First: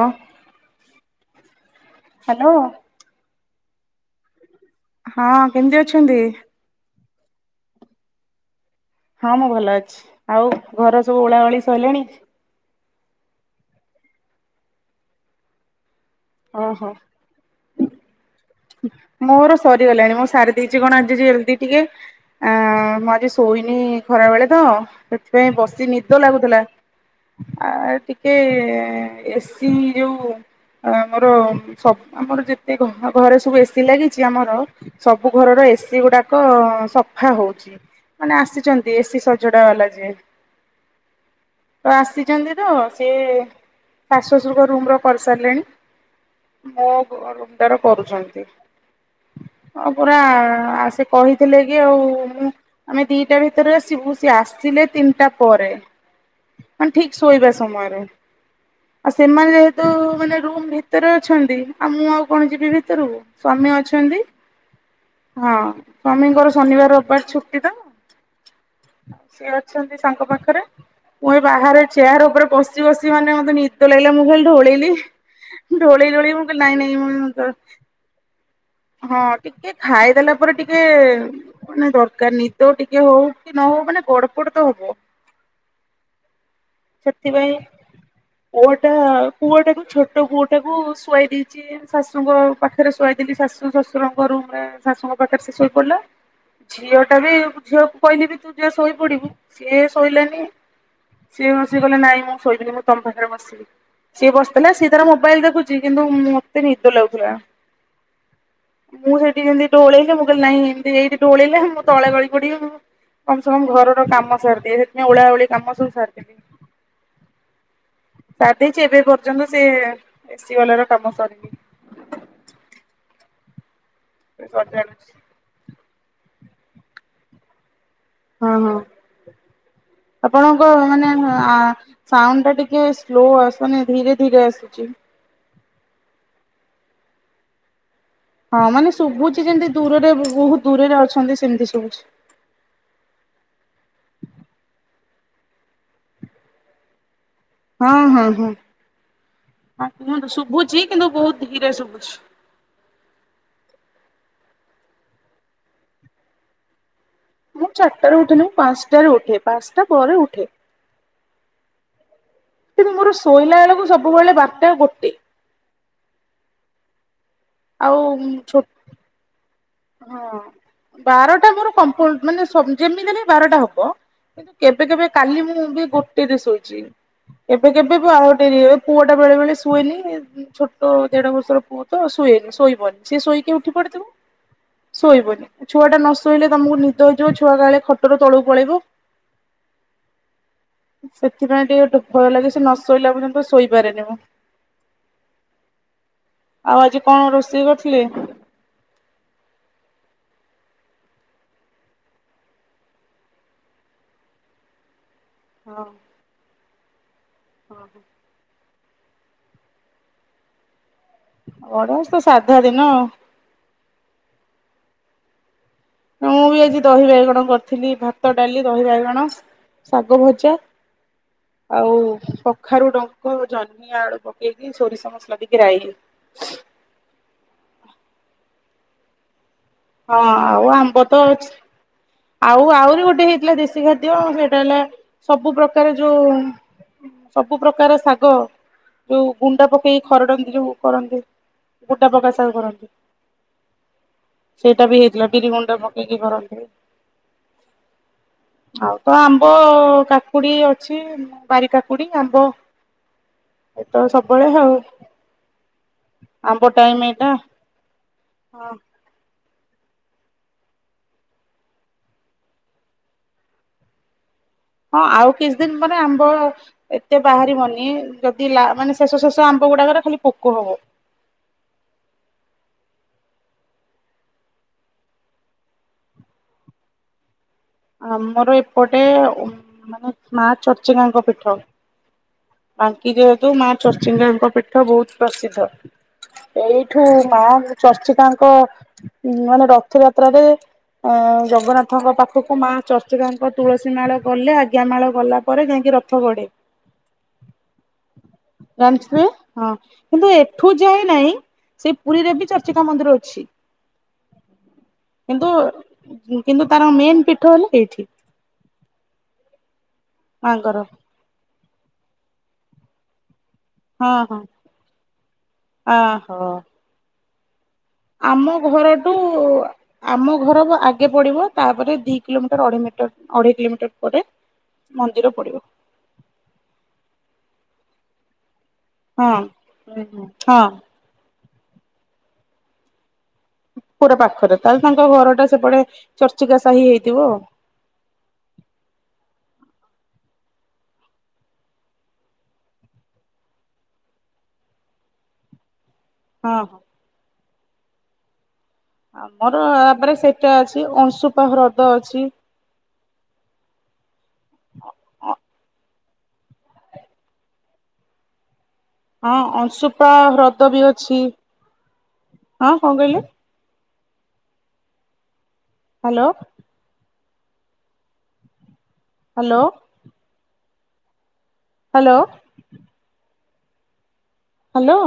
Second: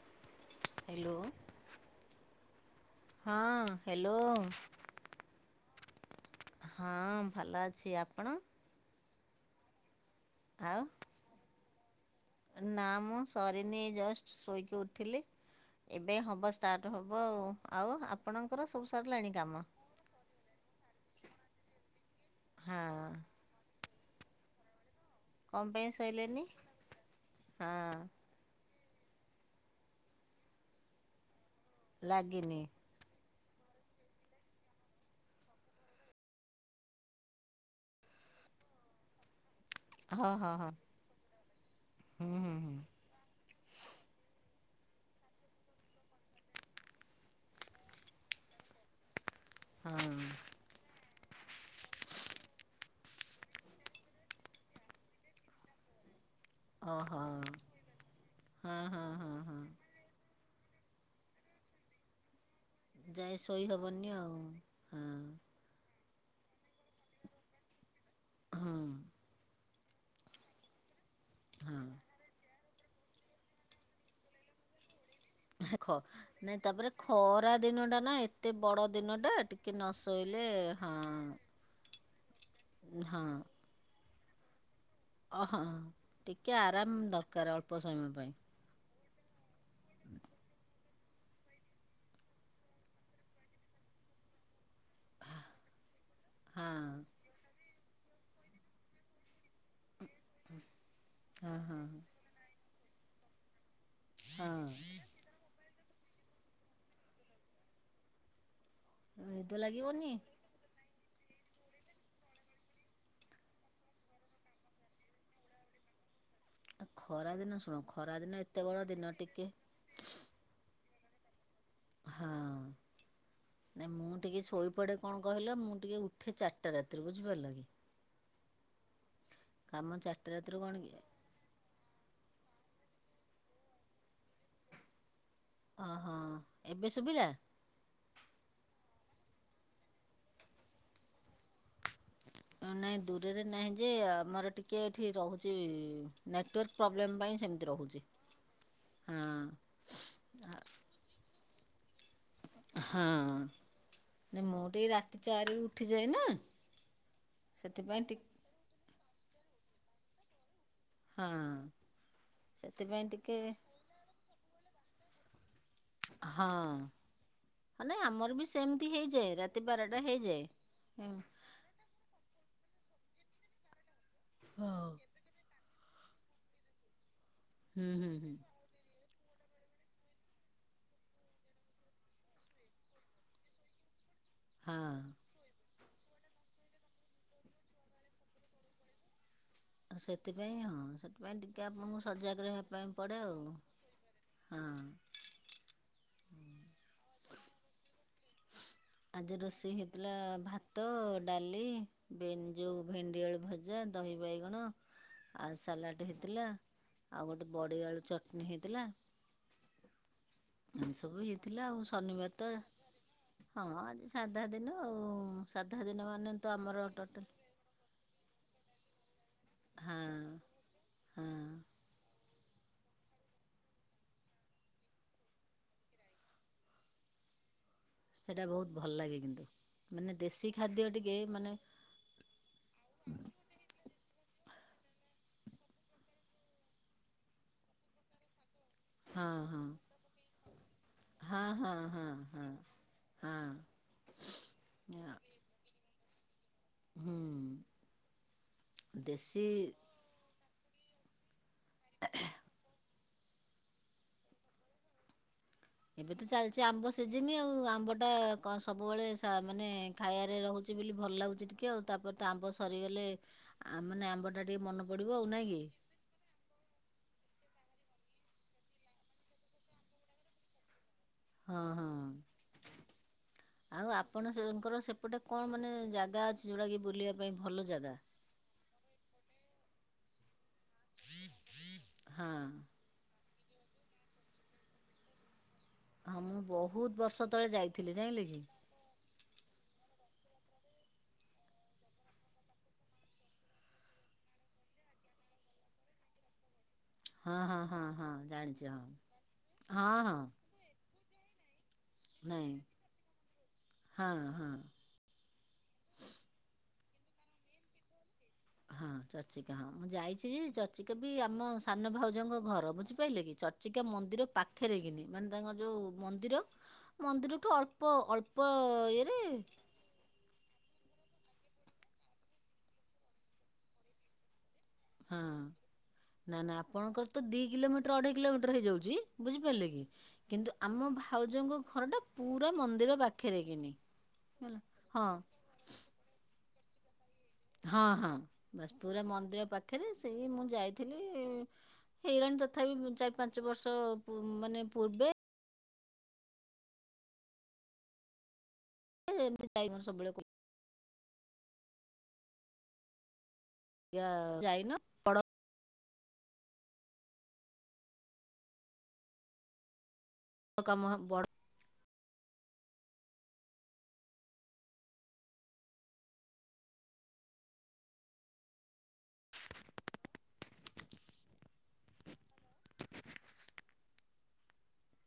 ହଁ hello hello ହଁ hello ହଁ କେମିତି ଅଛନ୍ତି? ହଁ ଭଲ ଅଛି ଆପଣ ହଁ ମୁଁ ଭଲ ଅଛି। ଆଉ ଘର ସବୁ ଓଳା ଓଳି ଗଲେଣି ନା ମୁଁ ସରିନି ଜଷ୍ଟ ଶୋଇକି ଉଠିଲି। ଏବେ ହବ ଓହୋ। ଷ୍ଟାର୍ଟ ହବ ଆ ଆଉ ଆପଣଙ୍କର ସବୁ ସାରିଲାଣି କାମ। ଜଲଦି ଟିକେ ଆ ଆଁ ହଁ ମୁଁ ଆଜି ସୋଇନି ଇ ଖରା ବେଳେ ତ ସେଥିପାଇଁ କଣ ବସି ପାଇଁ ନିଦ ଶୋଇଲେନି ଲାଗୁଥିଲା ଆ ହଁ ଟିକେ ଏସି ଯୋଉ ଆମର ସବୁ ଆମର ଲାଗିନି ଯେତେ ଘରେ ସ ସବୁ ଏସିି ଲାଗିଛି ଆମର ସବୁ ଘରର ଏସିି ଗୁଡାକ ସଫା ହଉଛି ମାନେ ଆସିଛନ୍ତି ଏସି ସ ଜୁଡାବାଲା ଯି ହଁ ହଁ ହଁ ତ ହୁଁ ଆସିଛନ୍ତି ହୁଁ ତ ହୁଁ ସିଏ ଶାଶୁ ବୁଜୁର୍ଗ ରୁମ ର କରିସାରିଲେଣି ମୋ ରମଟାର କରୁଛନ୍ତି। ହଁ ପୁରା ଆସେ କହିଥିଲେ କି ଆଉ ମୁଁ ଆମେ ଦିଟା ଭିତରେ ଆସିବୁ ସେ ଆସିଲେ ତିନିଟା ପରେ। ମାନେ ଠିକ ଓହୋ ଶୋଇବା ସମୟରେ ହଁ ହଁ ଆଉ ହଁ ସେମାନେ ହଁ ଯେହେତୁ ମାନେ। ରୁମ୍ ଭିତରେ ଅଛନ୍ତି ଆଉ ମୁଁ ଆଉ କଣ ଯ। ଭିତରକୁ ଯାଇ ଶୋଇ ସ୍ଵାମୀ ହବନି ଅଛନ୍ତି ଆଉ ହଁ। ସ୍ଵାମୀଙ୍କର ଶନିବାର ରବିବାର ଛୁଟି ତ ହଁ ହଁ ସିଏ ଅଛନ୍ତି ସାଙ୍ଗ ପାଖରେ। ମୁଁ ଏ ବାହରେ ହଁ ଚେୟାର ଉପରେ ବ୍ ବସି ବସି ମାନେ ମତେ ନିଦ ଲାଗିଲା ମୁ ଖାଲି ଢୋଳେଇଲି। ଢୋଳେଇ ଢୋଳେଇ ମୁଁ କହିଲି ନାଇଁ ନାଇଁ ତାପରେ ନାଇଁ ମୁଁ ଖରା ଦିନ ଟା ନା ଏତେ ବଡ ଦିନ ହଁ ଟା ଟିକେ ନ ଖାଇଦେଲା ଶୋଇଲେ ପରେ ଟିକେ ହଁ ଦରକାର ନି ଦ ଟିକେ ହଉ କି ନ ହଉ ମାନେ ଗଡ଼ [inaudible] ହବ। ଓ ହ ଠିକ୍। ଟିକେ ଆରାମ ଦରକାର ଅଳ୍ପ ସମୟ ପାଇଁ। ପୁଆଟାକୁ ଛୋଟ ପୁଅଟାକୁ ଶୁଆଇ ଦେଇଛି ଶାଶୁଙ୍କ ପାଖରେ ଶୁଆଇଦେଲି ଶାଶୁ ଶଶୁରଙ୍କ ରୁମ୍ ରେ। ଶାଶୁଙ୍କ ପାଖରେ ସେ ଶୋଇ ପଡିଲା ହଁ ଝିଅ ଟା ବି ଝିଅକୁ କହିଲି ବି ତୁ ଯା ଶୋଇ ପଡିବୁ ସିଏ ଶୋଇଲାନି। ହଁ ହଁ [inaudible] ନାଇଁ ମୁଁ ମୁଁ ତମ ପାଖରେ ବସିବି। ସିଏ ବସିଥିଲା ସିଏ ହଁ ତାର ମୋବାଇଲ ଦେଖୁ କିନ୍ତୁ ମତେ ନିଦ ଲାଗୁଥିଲା। [inaudible] [inaudible] ନିଦ ଲାଗିବନି କମ ସେ କମ ଘର କାମ ସାରିଦିଏ ସେଥିପାଇଁ ଓଳା ଓଳି କାମ ସବୁ ସାରି [unintelligible] ଆ ଖରା ଦିନ। [inaudible] ଏତେ ବଡ ଦିନ [inaudible] ଟିକେ କାମ ସରିନି। ହଁ। ନାଇଁ ମୁଁ ଟିକେ ଶୋଇପଡେ ସଜାଡୁଛି। କଣ କହିଲ ମୁଁ ଟିକେ ଉଠେ ଚାରିଟା ରାତିରେ ବୁଝିପାରିଲ କି। ହଁ ହଁ। କାମ ଚାରିଟା ରାତିରୁ ଆପଣଙ୍କ କଣ କି ମାନେ ଆ ସାଉଣ୍ଡ ଟା ଟିକେ ସ୍ଲୋ [inaudible] ଧୀରେ ଧୀରେ ଆସୁଛି। ଓହୋ ଏବେ ଶୁଭିଲା। ହଁ ମାନେ ଶୁଭୁଛି ଯେମତି ଦୂରରେ ବହୁତ ଦୂରରେ ଅଛନ୍ତି ସେମତି ଶୁଭୁଛି। ନାଇଁ ଦୂରରେ ନାହିଁ ଯେ ଆମର ଟିକେ ଏଠି ରହୁଛି ନେଟୱାର୍କ ପ୍ରୋବ୍ଲେମ ପାଇଁ। ସେମିତି ହଁ ରହୁଛି। ହଁ ହଁ ହଁ କୁହନ୍ତୁ ଶୁଭୁଛି କିନ୍ତୁ ବହୁତ ଧୀରେ ସୁବୁଚି। ହଁ ମୁଁ ତ ଏ ରାତି ଚାରି ଉଠିଯାଏ ନା। ମୁଁ ସେଥିପାଇଁ ଟି ଚାରିଟାରେ ଉଠିନି ପାଞ୍ଚଟା ଉଠେ ପାଞ୍ଚଟା ପରେ ଉଠେ। ହଁ। କିନ୍ତୁ ସେଥିପାଇଁ ମୋର ଟିକେ ଶୋଇଲା ବେଳକୁ ସବୁବେଳେ ବା ଟା ଗୋଟେ। ହଁ। ହେଲେ ଆଉ ଆମର ବି ଛୋ ସେମିତି ହେଇଯାଏ ରାତି। ବାରଟା ହଁ ହେଇଯାଏ। ହଁ ବାରଟା ମୋର ମାନେ ଯେମିତି ହେଲେ ବାରଟା ହବ। କିନ୍ତୁ କେବେ କେବେ କାଲି ମୁଁ ବି ଗୋଟେ ରେ ଶୋଇଚି। ଏବେ ହୁଁ କେବେ ହୁଁ ହୁଁ ଆରି ପୁଅ। ଟା ବେଳେ ବେଳେ ଶୁଏନି ଛୋଟ ଦେଢ ବର୍ଷର ପୁଅ ତ ଶୁଏନି ଶୋଇବନି ସେଏ ଶୋଇକି ଉଠି ପଡିଥିବ। ହଁ। ଶୋଇବନି ଛୁଆଟା ନ ଶୋଇଲେ ତମକୁ ନିଦ ହେଇଯିବ ଛୁଆ କାହଲେ ଖଟର ତଳକୁ ପଳେଇବ। ସେଥିପାଇଁ ହଁ ସେଥିପାଇଁ ଟିକେ ଗୋଟେ ଆପଣଙ୍କୁ ଭୟ ସଜାଗ ଲାଗେ ସେ ରହିବା ନ ପାଇଁ ଶୋଇଲା ପଡ଼େ ପର୍ଯ୍ୟନ୍ତ ଆଉ ଶୋଇପାରେନି ମୁଁ। ହଁ। ଆଉ ଆଜି କଣ ରୋଷେଇ କରିଥିଲେ? ଆଜି ରୋଷେଇ ହେଇଥିଲା ଭାତ ଡାଲି ଭେନ-ଜୁ ଭେଣ୍ଡିଆଳୁ ଭଜା ଦହି ବାଇଗଣ। ଆଉ ସାଲାଡ଼ ହେଇଥିଲା ଆଉ ଗୋଟେ ବଡିଆଳୁ ଚଟଣିୀ ହେଇଥିଲା। ଏମିତି ସବୁ ହେଇଥିଲା ଆଉ ଅଡା ଶନିବାର ତ ସାଧା ଦିନ ଆଉ। ହଁ ଆଜି ସାଧା ଦିନ। ଆଉ ସାଧା ଦିନ ମାନେ ମୁଁ ତ ବି ଆଜି ଆମର ଦହି ଟୋଟାଲ ବାଇଗଣ କରିଥିଲି ଭାତ ଡାଲି। ଦହି ବାଇଗଣ ହଁ ଶାଗ ଭଜା ହଁ ଆଉ କଖାରୁ ଡଙ୍କ ଜହ୍ନିଆ ଆଳୁ ପକେଇକି ସୋରିଷ ମସଲା ଦେଇକି ରାଇ। ସେଇଟା ବହୁତ ଭଲ ଲାଗେ କିନ୍ତୁ। ମାନେ ହଁ ଦେଶୀ ଆଉ ଖାଦ୍ୟ ଆମ୍ବ ତ ଟିକେ ଅଛି। ମାନେ। ଆଉ ଆହୁରି ଗୋଟେ ହେଇଥିଲା ଦେଶୀ ଖାଦ୍ୟ ସେଇଟା ହେଲା ସବୁ ପ୍ରକାର ଯୋଉ ସବୁ ପ୍ରକାର ଶାଗ। ଯୋଉ ହଁ ହଁ ଗୁଣ୍ଡା ପକେଇକି ଖରଡନ୍ତି ଯୋଉ କରନ୍ତି ହଁ ଗୁଣ୍ଡା ହଁ ପକା ହଁ ସ କରନ୍ତି ହଁ ସେଇଟା ହଁ ବି ହେଇଥିଲା ବିରି ଗୁଣ୍ଡା ପକେଇ। ହେକି କରନ୍ତି। ହୁଁ ଆଉ ତ ଆମ୍ବ ଦେଶୀ କା। କାକୁଡି ଅଛି ବାରି କାକୁଡି ଆମ୍ବ ଏତ ସବୁବେଳେ ଆଉ। ଏବେ ତ ଚାଲିଛି ଆମ୍ବ ଟାଇମ ଏଇଟା ସିଜିନି ଆଉ ଆମ୍ବ ଟା ହଁ ସବୁବେଳେ। ମାନେ ଖାଇବାରେ ରହୁଛି ବୋଲି ଭଲ ଲାଗୁଛି ଟିକେ ଆଉ ତାପରେ ତ ଆମ୍ବ ସରିଗଲେ ମାନେ ଆମ୍ବଟା ଟିକେ ମନେ ହଁ ପଡିବ ଆଉ ନାଇଁ କିଛି କି ଦିନ ପରେ ଆମ୍ବ ଏତେ ବାହାରି ମନ। ଯଦି ମାନେ ଶେଷ ଶେଷ ଆମ୍ବ ଗୁଡାକରେ ଖାଲି ପୋକ ହବ। ହଁ ହଁ ଆଉ ଆପଣ ସେଙ୍କର ସେପଟେ କଣ ମାନେ ଜାଗା ଅଛି ଯୋଉଟା କି ବୁଲିବା ପାଇଁ ଭଲ ଜାଗା? ଆମର ଏପଟେ ହଁ ମାନେ ମା ଚର୍ଚିକା ଙ୍କ ପୀଠ ହଁ ବାଙ୍କି ରେ ନ୍ତୁ ମା ଚର୍ଚିଙ୍କାଙ୍କ ପୀଠ ବହୁତ ପ୍ରସିଦ୍ଧ ହଁ ମୁଁ ବହୁତ ଏଇଠୁ ବର୍ଷ ମା ତଳେ ଯାଇଥିଲି ଜାଣିଲେ କି ଚର୍ଚିକାଙ୍କ ମାନେ ର ରଥଯାତ୍ରାରେ ଅ ଜଗନ୍ନାଥଙ୍କ ପାଖ। ପାଖକୁ ମା ଚର୍ଚିକାଙ୍କ ତୁଳସୀ ମାଳ ଗଲେ ଆଜ୍ଞା ମାଳ ଗଲା ପରେ ଯାଇକି ରଥ ଗଢେମ। ହଁ ହଁ ହଁ ହଁ ଜାଣିଛ ହଁ ହଁ ହଁ। ନାଇଁ। ସେଇ ପୁରୀରେ ବି ନାଇଁ ଚର୍ଚିକା ମନ୍ଦିର ଅଛି ହଁ ହଁ କିନ୍ତୁ କିନ୍ତୁ ତାର ମେନ ପିଠ ନା ଏଇଠି। ହଁ ଚର୍ଚ୍ଚିକା। ମୁଁ ଯାଇଛି ଯେ ମାଙ୍କର ଚର୍ଚିକା ବି ଆମ ସାନ ଭାଉଜଙ୍କ ଘର ବୁଝିପାରେ କି ଚ ଚିକା ହଁ ମନ୍ଦିର ହଁ ପାଖରେ କିିନା ମାନେ ତାଙ୍କର ଯୋଉ ମନ୍ଦିର ଅହୋ ମନ୍ଦିର ର ଆମ ଘରଠୁ ଆମ ଘର ଆ ଆଗେ ପଡିବ ତାପରେ ଦି କିଲୋମିଟର ଅଢେଇ ମିଟର ଅଢେଇ କିଲୋମିଟର ପରେ ହଁ ମନ୍ଦିର ପଡିବ ନା ନା ଆପଣଙ୍କର ତ ଦି କିଲୋମଟର ଅଢ କୋମିଟରଇଉଛି। ହଁ ବୁଝିପାରିଲେ କି କିନ୍ତୁ ହଁ ଆମ ଭାଉଜଙ୍କୁ ଘର ଟା ପୁରା ମନ୍ଦିର ବାକି ପୁରା ପାଖରେ ତାହେଲେ ତାଙ୍କ ଘର ଟା ସେପଟେ ଚର୍ଚିକା ସହି ହଁ ହଁ ବା ପୁରା ମନ୍ଦିର ପାଖ। ପାଖରେ ସେଇ ମୁଁ ଯାଇଥିଲି ହେଇରାଣି ତଥାପି ଚାରି ପାଞ୍ଚ ବର୍ଷ ମାନେ ପୂର୍ବେ ହଁ ହଁ। ଏମିତି ଆମର ଯାଇ ମୋର ତାପରେ ସବୁବେଳେ ସେଇଟା ଅଛି ଅଂଶୁ ଉପା ହ୍ରଦ ଅଛି। ଚାଇନା ପ ହଁ ଅନ। ପା ହ୍ରଦ ବି କାମ ବଡ ଅଛି। ହଁ କଣ କହିଲେ। ହ୍ୟାଲୋ। ହ୍ୟାଲୋ। ହ୍ୟାଲୋ। ହ୍ୟାଲୋ।